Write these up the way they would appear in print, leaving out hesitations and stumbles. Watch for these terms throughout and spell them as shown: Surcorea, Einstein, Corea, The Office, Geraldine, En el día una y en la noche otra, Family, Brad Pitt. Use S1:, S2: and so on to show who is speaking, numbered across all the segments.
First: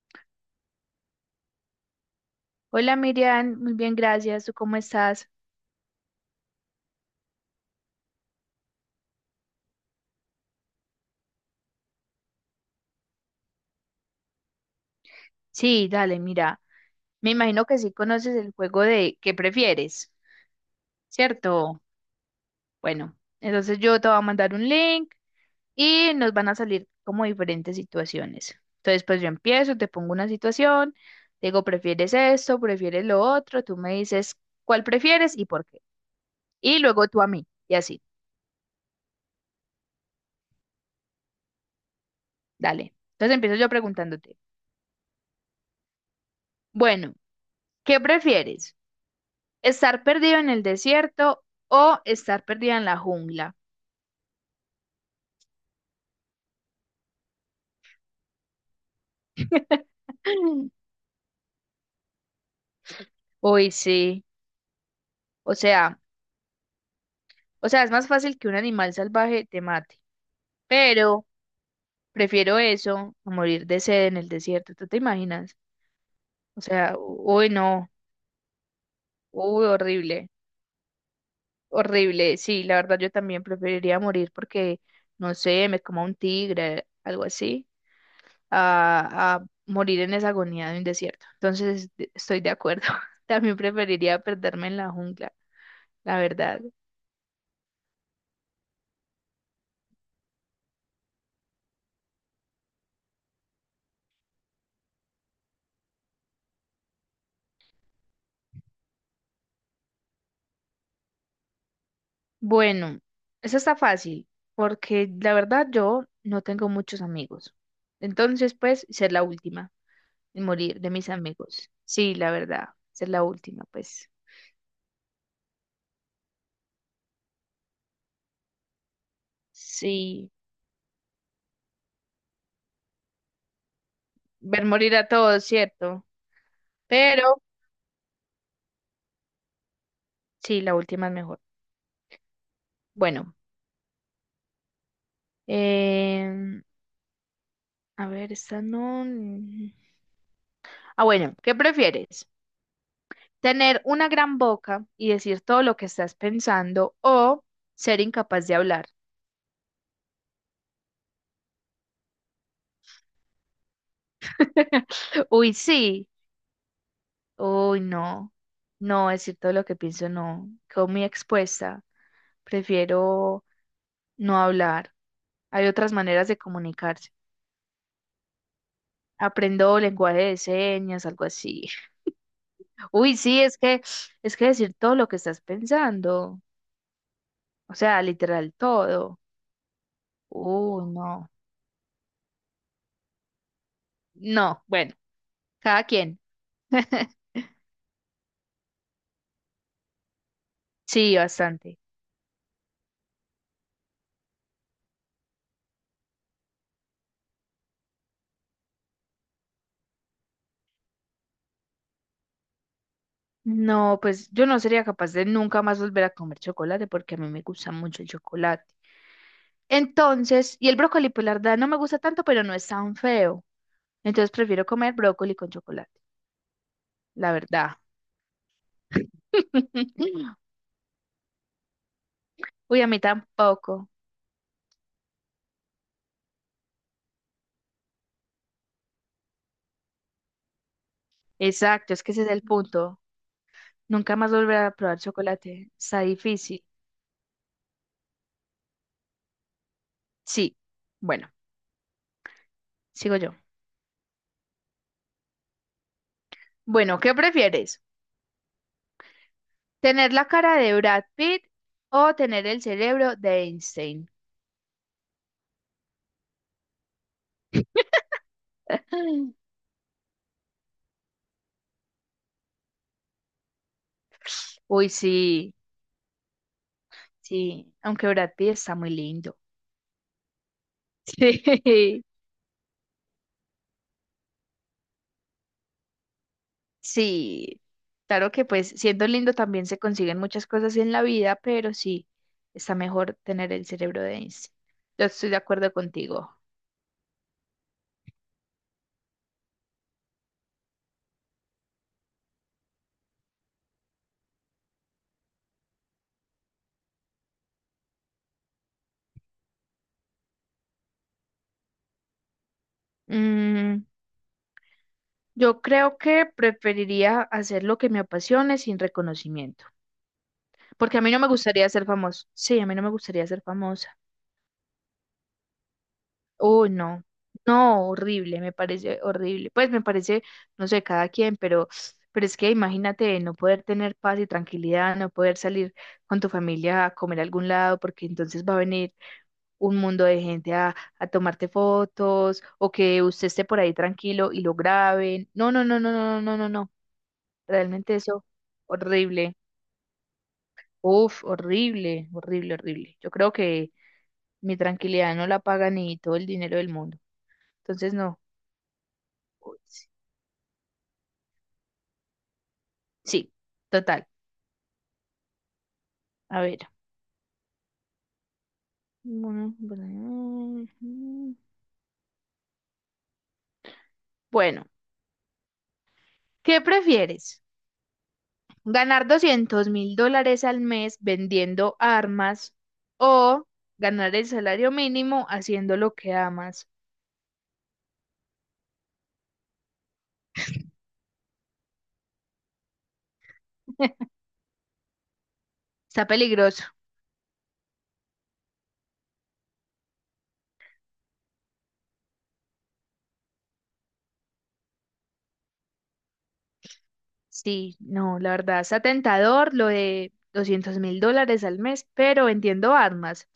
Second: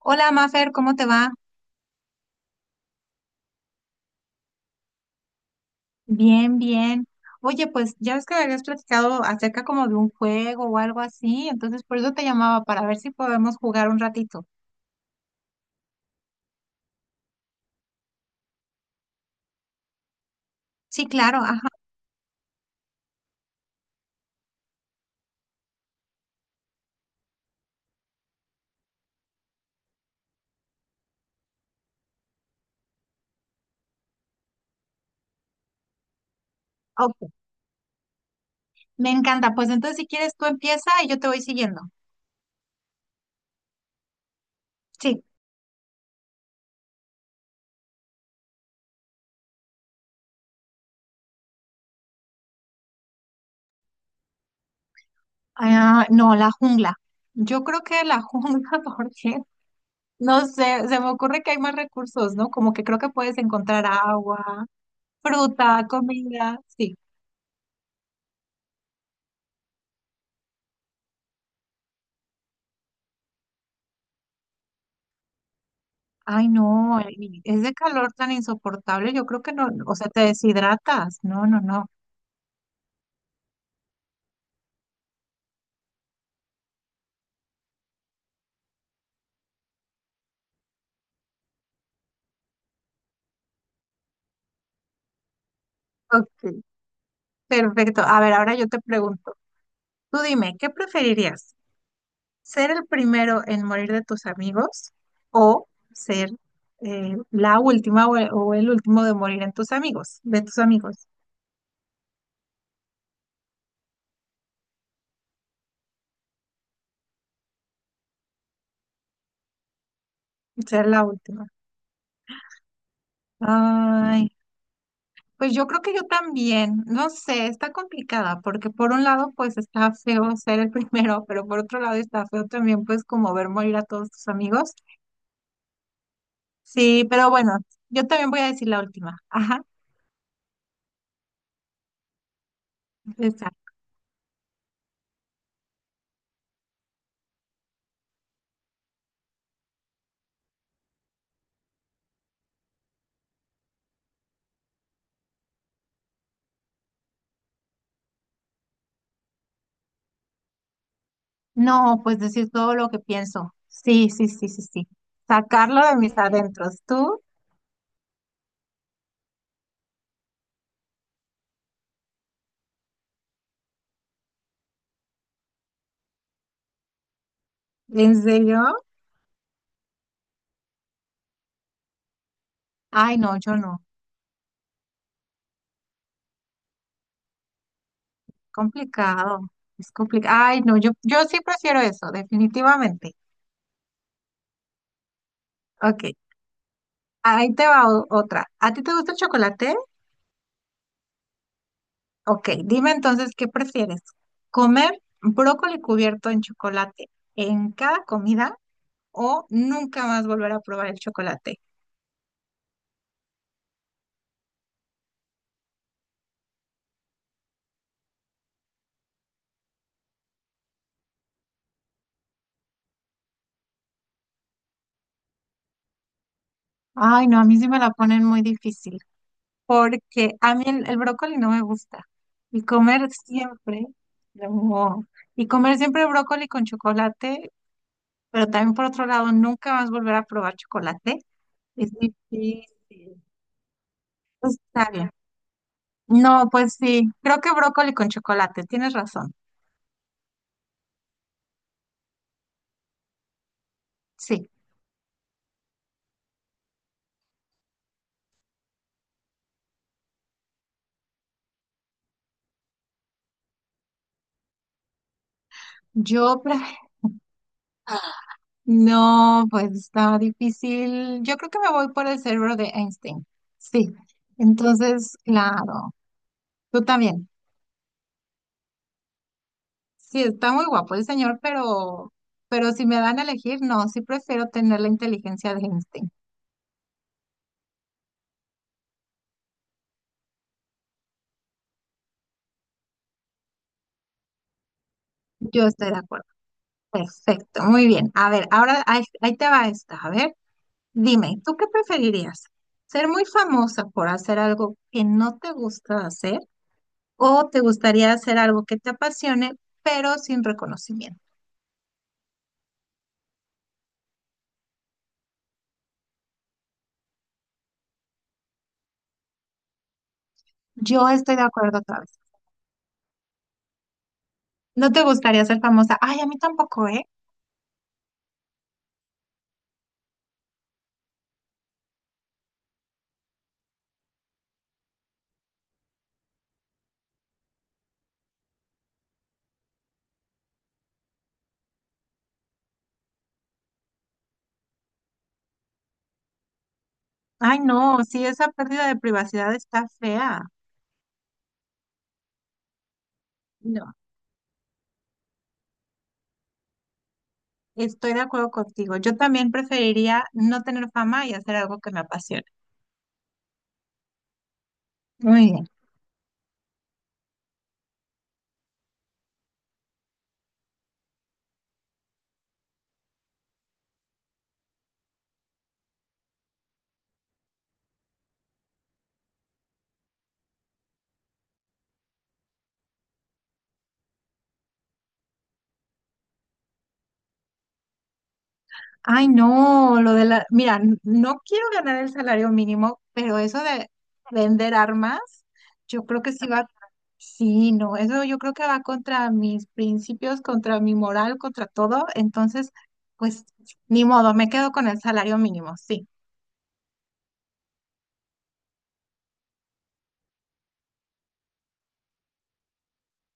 S1: Hola, Mafer, ¿cómo te va?
S2: Hola Miriam, muy bien, gracias. ¿Tú cómo estás?
S1: Bien, bien. Oye, pues ya ves que me habías platicado acerca como de un juego o algo así, entonces por eso te llamaba para ver si podemos jugar un ratito.
S2: Sí, dale, mira. Me imagino que sí conoces el juego de ¿qué prefieres?
S1: Sí, claro, ajá.
S2: ¿Cierto? Bueno, entonces yo te voy a mandar un link y nos van a salir como diferentes situaciones. Entonces, pues yo empiezo, te pongo una situación, te digo, ¿prefieres esto? ¿Prefieres lo otro? Tú me dices cuál prefieres y por qué. Y luego tú a
S1: Ok,
S2: mí, y así,
S1: me encanta. Pues entonces si quieres tú empieza y yo te voy siguiendo.
S2: dale. Entonces empiezo yo preguntándote,
S1: Sí.
S2: bueno, ¿qué prefieres? Estar perdido en el desierto o estar perdida en la jungla.
S1: Ah, no, la jungla. Yo creo que la jungla porque no sé, se me ocurre que hay más recursos, ¿no? Como que creo que puedes
S2: Uy,
S1: encontrar
S2: sí.
S1: agua,
S2: O
S1: fruta,
S2: sea,
S1: comida, sí.
S2: o sea, es más fácil que un animal salvaje te mate. Pero prefiero eso a morir de sed en el desierto. ¿Tú te imaginas?
S1: Ay,
S2: O sea,
S1: no, y
S2: uy,
S1: ese
S2: no.
S1: calor tan insoportable, yo creo que
S2: Uy,
S1: no, o sea, te
S2: horrible.
S1: deshidratas. No, no, no.
S2: Horrible. Sí, la verdad yo también preferiría morir porque, no sé, me coma un tigre, algo así, a morir en esa agonía de un desierto. Entonces, estoy de acuerdo. También preferiría perderme en la jungla, la
S1: Ok.
S2: verdad.
S1: Perfecto. A ver, ahora yo te pregunto, tú dime, ¿qué preferirías? ¿Ser el primero en morir de tus amigos o ser la última o el último de morir en tus amigos, de tus amigos?
S2: Bueno, eso está fácil, porque la verdad yo no tengo muchos amigos. Entonces, pues, ser la última y morir
S1: Ser
S2: de
S1: la
S2: mis
S1: última.
S2: amigos. Sí, la verdad, ser la última, pues.
S1: Ay, pues yo creo que yo también, no sé, está complicada porque por un lado pues está
S2: Sí,
S1: feo ser el primero, pero por otro lado está feo también pues como ver morir a todos tus
S2: ver
S1: amigos.
S2: morir a todos, ¿cierto?
S1: Sí, pero
S2: Pero
S1: bueno, yo también voy a decir la última. Ajá,
S2: sí, la última es mejor. Bueno,
S1: esa.
S2: em, a ver, esta no. Mm. Ah, bueno, ¿qué prefieres? ¿Tener una gran boca y decir todo lo que estás pensando o ser incapaz de hablar?
S1: No, pues decir todo lo que pienso. Sí, sí, sí, sí, sí.
S2: Uy,
S1: Sacarlo de
S2: sí.
S1: mis adentros. ¿Tú?
S2: Uy, no. No, decir todo lo que pienso, no. Quedo muy expuesta. Prefiero no hablar. Hay otras maneras de comunicarse.
S1: ¿En serio?
S2: Aprendo lenguaje de señas, algo así.
S1: Ay,
S2: Uy,
S1: no,
S2: sí,
S1: yo
S2: es
S1: no.
S2: que es que decir todo lo que estás pensando, o sea, literal todo.
S1: Complicado. Es complicado. Ay, no, yo
S2: No.
S1: sí prefiero eso, definitivamente.
S2: No, bueno, cada
S1: Ok,
S2: quien.
S1: ahí te va otra. ¿A ti te gusta el chocolate?
S2: Sí, bastante.
S1: Ok, dime entonces, ¿qué prefieres? ¿Comer brócoli cubierto en chocolate en cada comida o nunca más volver a probar el chocolate?
S2: No, pues yo no sería capaz de nunca más volver a comer chocolate porque a mí me gusta mucho el chocolate. Entonces, y el brócoli, pues la verdad no me gusta tanto, pero no es tan feo. Entonces prefiero comer brócoli con chocolate,
S1: Ay,
S2: la
S1: no, a mí sí
S2: verdad.
S1: me la ponen muy difícil porque a mí el brócoli no me gusta y
S2: Uy, a mí
S1: comer siempre,
S2: tampoco.
S1: no, y comer siempre brócoli con chocolate, pero también por otro lado, nunca más volver a probar chocolate es
S2: Exacto, es que ese es el
S1: difícil.
S2: punto. Nunca más volver a
S1: Está
S2: probar
S1: bien.
S2: chocolate. Está
S1: No,
S2: difícil.
S1: pues sí, creo que brócoli con chocolate, tienes razón.
S2: Sí. Bueno, sigo yo.
S1: Sí,
S2: Bueno, ¿qué prefieres? ¿Tener la cara de Brad Pitt o tener el cerebro de Einstein?
S1: yo
S2: Ay.
S1: no, pues está difícil. Yo creo que me voy por el cerebro de Einstein. Sí.
S2: Uy,
S1: Entonces,
S2: sí,
S1: claro, tú también.
S2: sí, aunque Brad Pitt está muy lindo.
S1: Sí, está muy guapo el señor,
S2: Sí,
S1: pero si me dan a elegir, no, sí prefiero tener la inteligencia de Einstein.
S2: sí, claro que pues siendo lindo también se consiguen muchas cosas en la vida, pero sí, está mejor tener el cerebro de Einstein. Yo estoy de
S1: Yo
S2: acuerdo
S1: estoy de acuerdo.
S2: contigo.
S1: Perfecto, muy bien. A ver, ahora ahí, ahí te va esta. A ver, dime, ¿tú qué preferirías? ¿Ser muy famosa por hacer algo que no te gusta hacer o te gustaría hacer algo que te apasione, pero sin reconocimiento?
S2: Mm, yo creo que preferiría hacer lo que me apasione sin reconocimiento, porque a
S1: Yo
S2: mí no me
S1: estoy de
S2: gustaría
S1: acuerdo
S2: ser
S1: otra vez.
S2: famoso. Sí, a mí no me gustaría ser famosa.
S1: No te gustaría ser famosa. Ay, a mí
S2: Oh,
S1: tampoco,
S2: no,
S1: ¿eh?
S2: no, horrible, me parece horrible. Pues me parece, no sé, cada quien, pero es que imagínate no poder tener paz y tranquilidad, no poder salir con tu familia a comer a algún lado, porque entonces va a venir un mundo de gente a tomarte fotos o que usted esté por ahí tranquilo y lo graben. No, no, no, no, no, no, no, no.
S1: Ay,
S2: Realmente
S1: no, sí,
S2: eso,
S1: esa pérdida de
S2: horrible.
S1: privacidad está fea.
S2: Uf, horrible, horrible, horrible. Yo creo que
S1: No,
S2: mi tranquilidad no la paga ni todo el dinero del mundo. Entonces,
S1: estoy
S2: no.
S1: de acuerdo contigo. Yo también preferiría no tener fama y hacer algo que me apasione.
S2: Sí, total.
S1: Muy bien.
S2: A ver. Bueno, bueno, ujú. Bueno, ¿qué prefieres? ¿Ganar $200,000 al mes vendiendo armas o ganar el salario mínimo haciendo lo que amas?
S1: Ay, no, lo de la, mira, no quiero ganar el salario mínimo, pero eso de vender armas, yo
S2: Está
S1: creo que sí
S2: peligroso.
S1: va, sí, no, eso yo creo que va contra mis principios, contra mi moral, contra todo, entonces, pues, ni modo, me quedo con el salario mínimo, sí,
S2: Sí, no, la verdad, está tentador lo de $200,000 al mes, pero vendiendo armas.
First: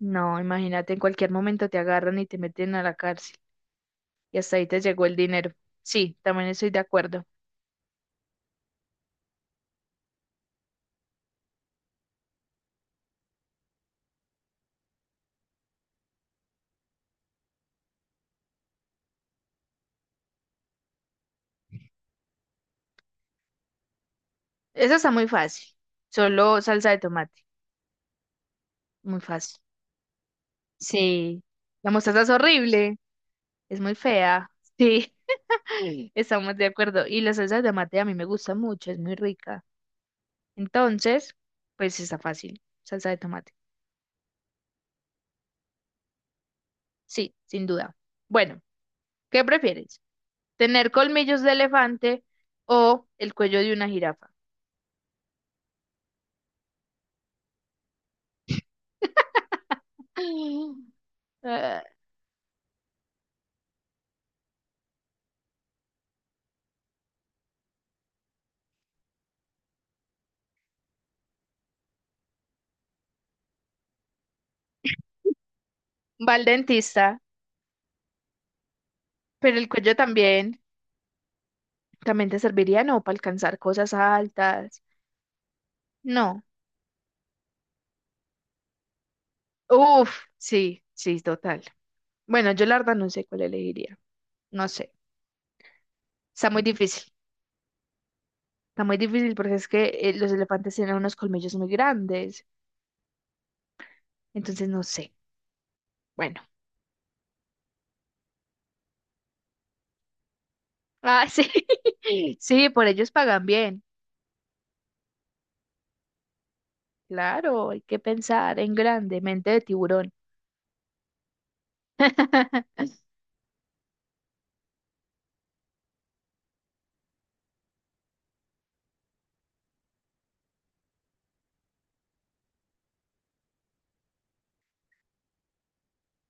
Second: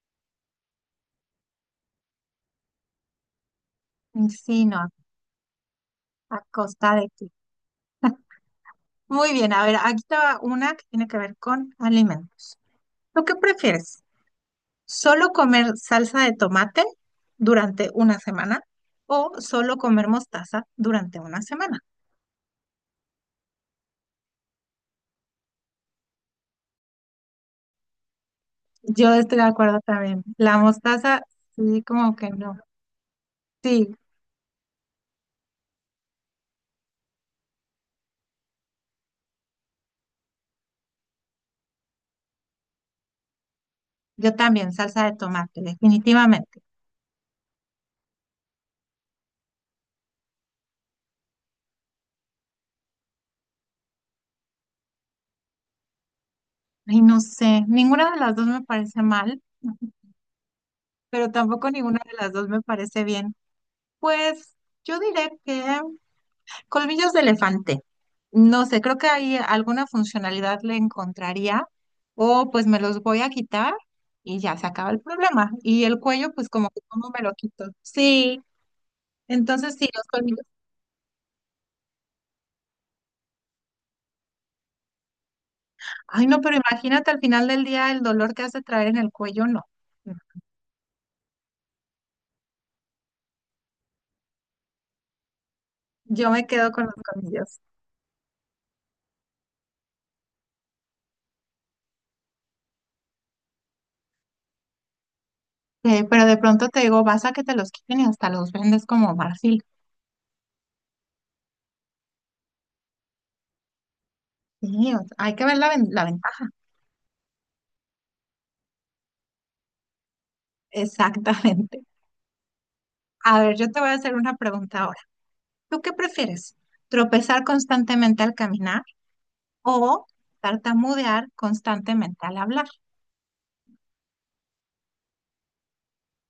S2: No, imagínate, en cualquier momento te agarran y te meten a la cárcel y hasta
S1: sí,
S2: ahí te
S1: no,
S2: llegó el dinero. Sí,
S1: a
S2: también estoy de
S1: costa de
S2: acuerdo.
S1: ti. Muy bien, a ver, aquí está una que tiene que ver con alimentos. ¿Tú qué prefieres? ¿Solo comer salsa de tomate durante una semana o solo comer mostaza durante una semana?
S2: Eso está muy fácil. Solo salsa de tomate.
S1: Yo
S2: Muy
S1: estoy de
S2: fácil.
S1: acuerdo también. La mostaza,
S2: Sí.
S1: sí,
S2: La
S1: como
S2: mostaza
S1: que
S2: es
S1: no.
S2: horrible. Es
S1: Sí,
S2: muy fea. Sí. Estamos de acuerdo. Y la salsa de tomate a mí me gusta mucho. Es muy rica. Entonces, pues está fácil. Salsa de tomate.
S1: yo también, salsa de tomate, definitivamente.
S2: Sí, sin duda. Bueno, ¿qué prefieres? ¿Tener colmillos de elefante o el cuello de una jirafa?
S1: Ay, no sé, ninguna de las dos me parece mal, pero tampoco
S2: Ah,
S1: ninguna de las dos me parece bien. Pues yo diré que colmillos de elefante. No sé, creo que ahí alguna funcionalidad le encontraría o pues me los voy a quitar y ya se acaba el problema. Y el cuello,
S2: va al
S1: pues como que cómo
S2: dentista,
S1: me lo quito. Sí,
S2: pero el
S1: entonces sí,
S2: cuello
S1: los colmillos.
S2: también. También te serviría, no, para alcanzar cosas altas.
S1: Ay, no,
S2: No.
S1: pero imagínate al final del día el dolor que has de traer en el cuello, no.
S2: Uf, sí, sí, total. Bueno, yo la verdad no sé cuál elegiría. No sé.
S1: Yo me
S2: Está muy
S1: quedo con los
S2: difícil.
S1: colmillos.
S2: Está muy difícil porque es que los elefantes tienen unos colmillos muy grandes. Entonces no sé.
S1: Pero de
S2: Bueno.
S1: pronto te digo, vas a que te los quiten y hasta los vendes como marfil.
S2: Ah, sí. Sí, por ellos pagan bien.
S1: Sí, o sea, hay que ver la, la ventaja.
S2: Claro, hay que pensar en grande, mente de tiburón.
S1: Exactamente. A ver, yo te voy a hacer una pregunta ahora. ¿Tú qué prefieres? ¿Tropezar constantemente al caminar o tartamudear constantemente al hablar?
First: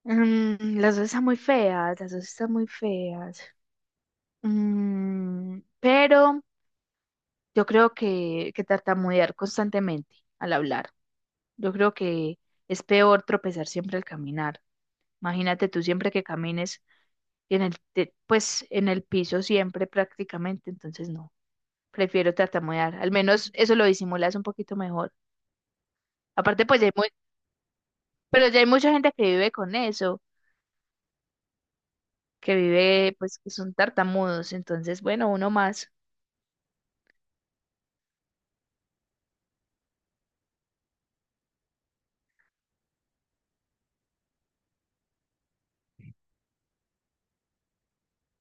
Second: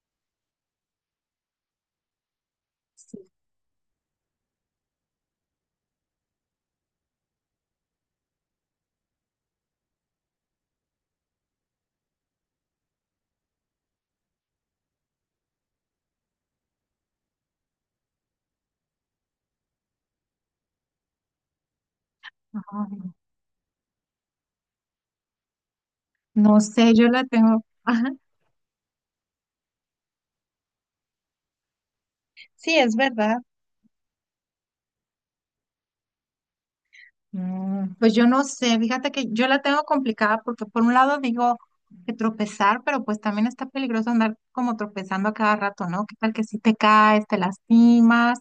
S2: Mm, las dos están muy feas, las dos están muy
S1: Sí.
S2: feas. Mm, pero yo creo que tartamudear constantemente al hablar. Yo creo que es peor tropezar siempre al caminar. Imagínate tú siempre que camines en pues en el piso siempre prácticamente, entonces no. Prefiero tartamudear. Al
S1: Ay,
S2: menos eso lo disimulas un poquito mejor.
S1: no
S2: Aparte, pues
S1: sé, yo la tengo. Ajá.
S2: pero ya hay mucha gente que vive con eso, que
S1: Sí, es
S2: vive,
S1: verdad.
S2: pues que son tartamudos. Entonces, bueno, uno más.
S1: Mm, pues yo no sé, fíjate que yo la tengo complicada porque por un lado digo que tropezar, pero pues también está peligroso andar como tropezando a cada rato, ¿no? ¿Qué tal que si te caes, te lastimas?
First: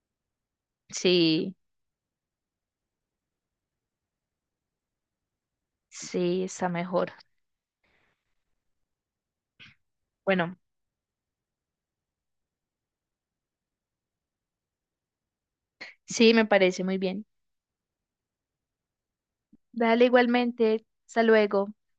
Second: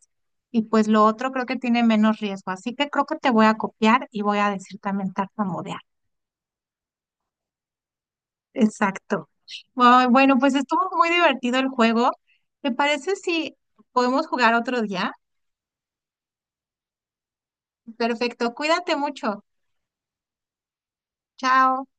S1: Y pues lo otro creo
S2: Sí,
S1: que tiene menos riesgo, así que creo que te voy a copiar y voy a decir también tartamudear.
S2: sí, está mejor.
S1: Exacto. Ay, bueno, pues
S2: Bueno,
S1: estuvo muy divertido el juego. ¿Te parece si podemos jugar otro día?
S2: sí, me parece muy bien.
S1: Perfecto, cuídate mucho.
S2: Dale igualmente. Hasta luego.
S1: Chao.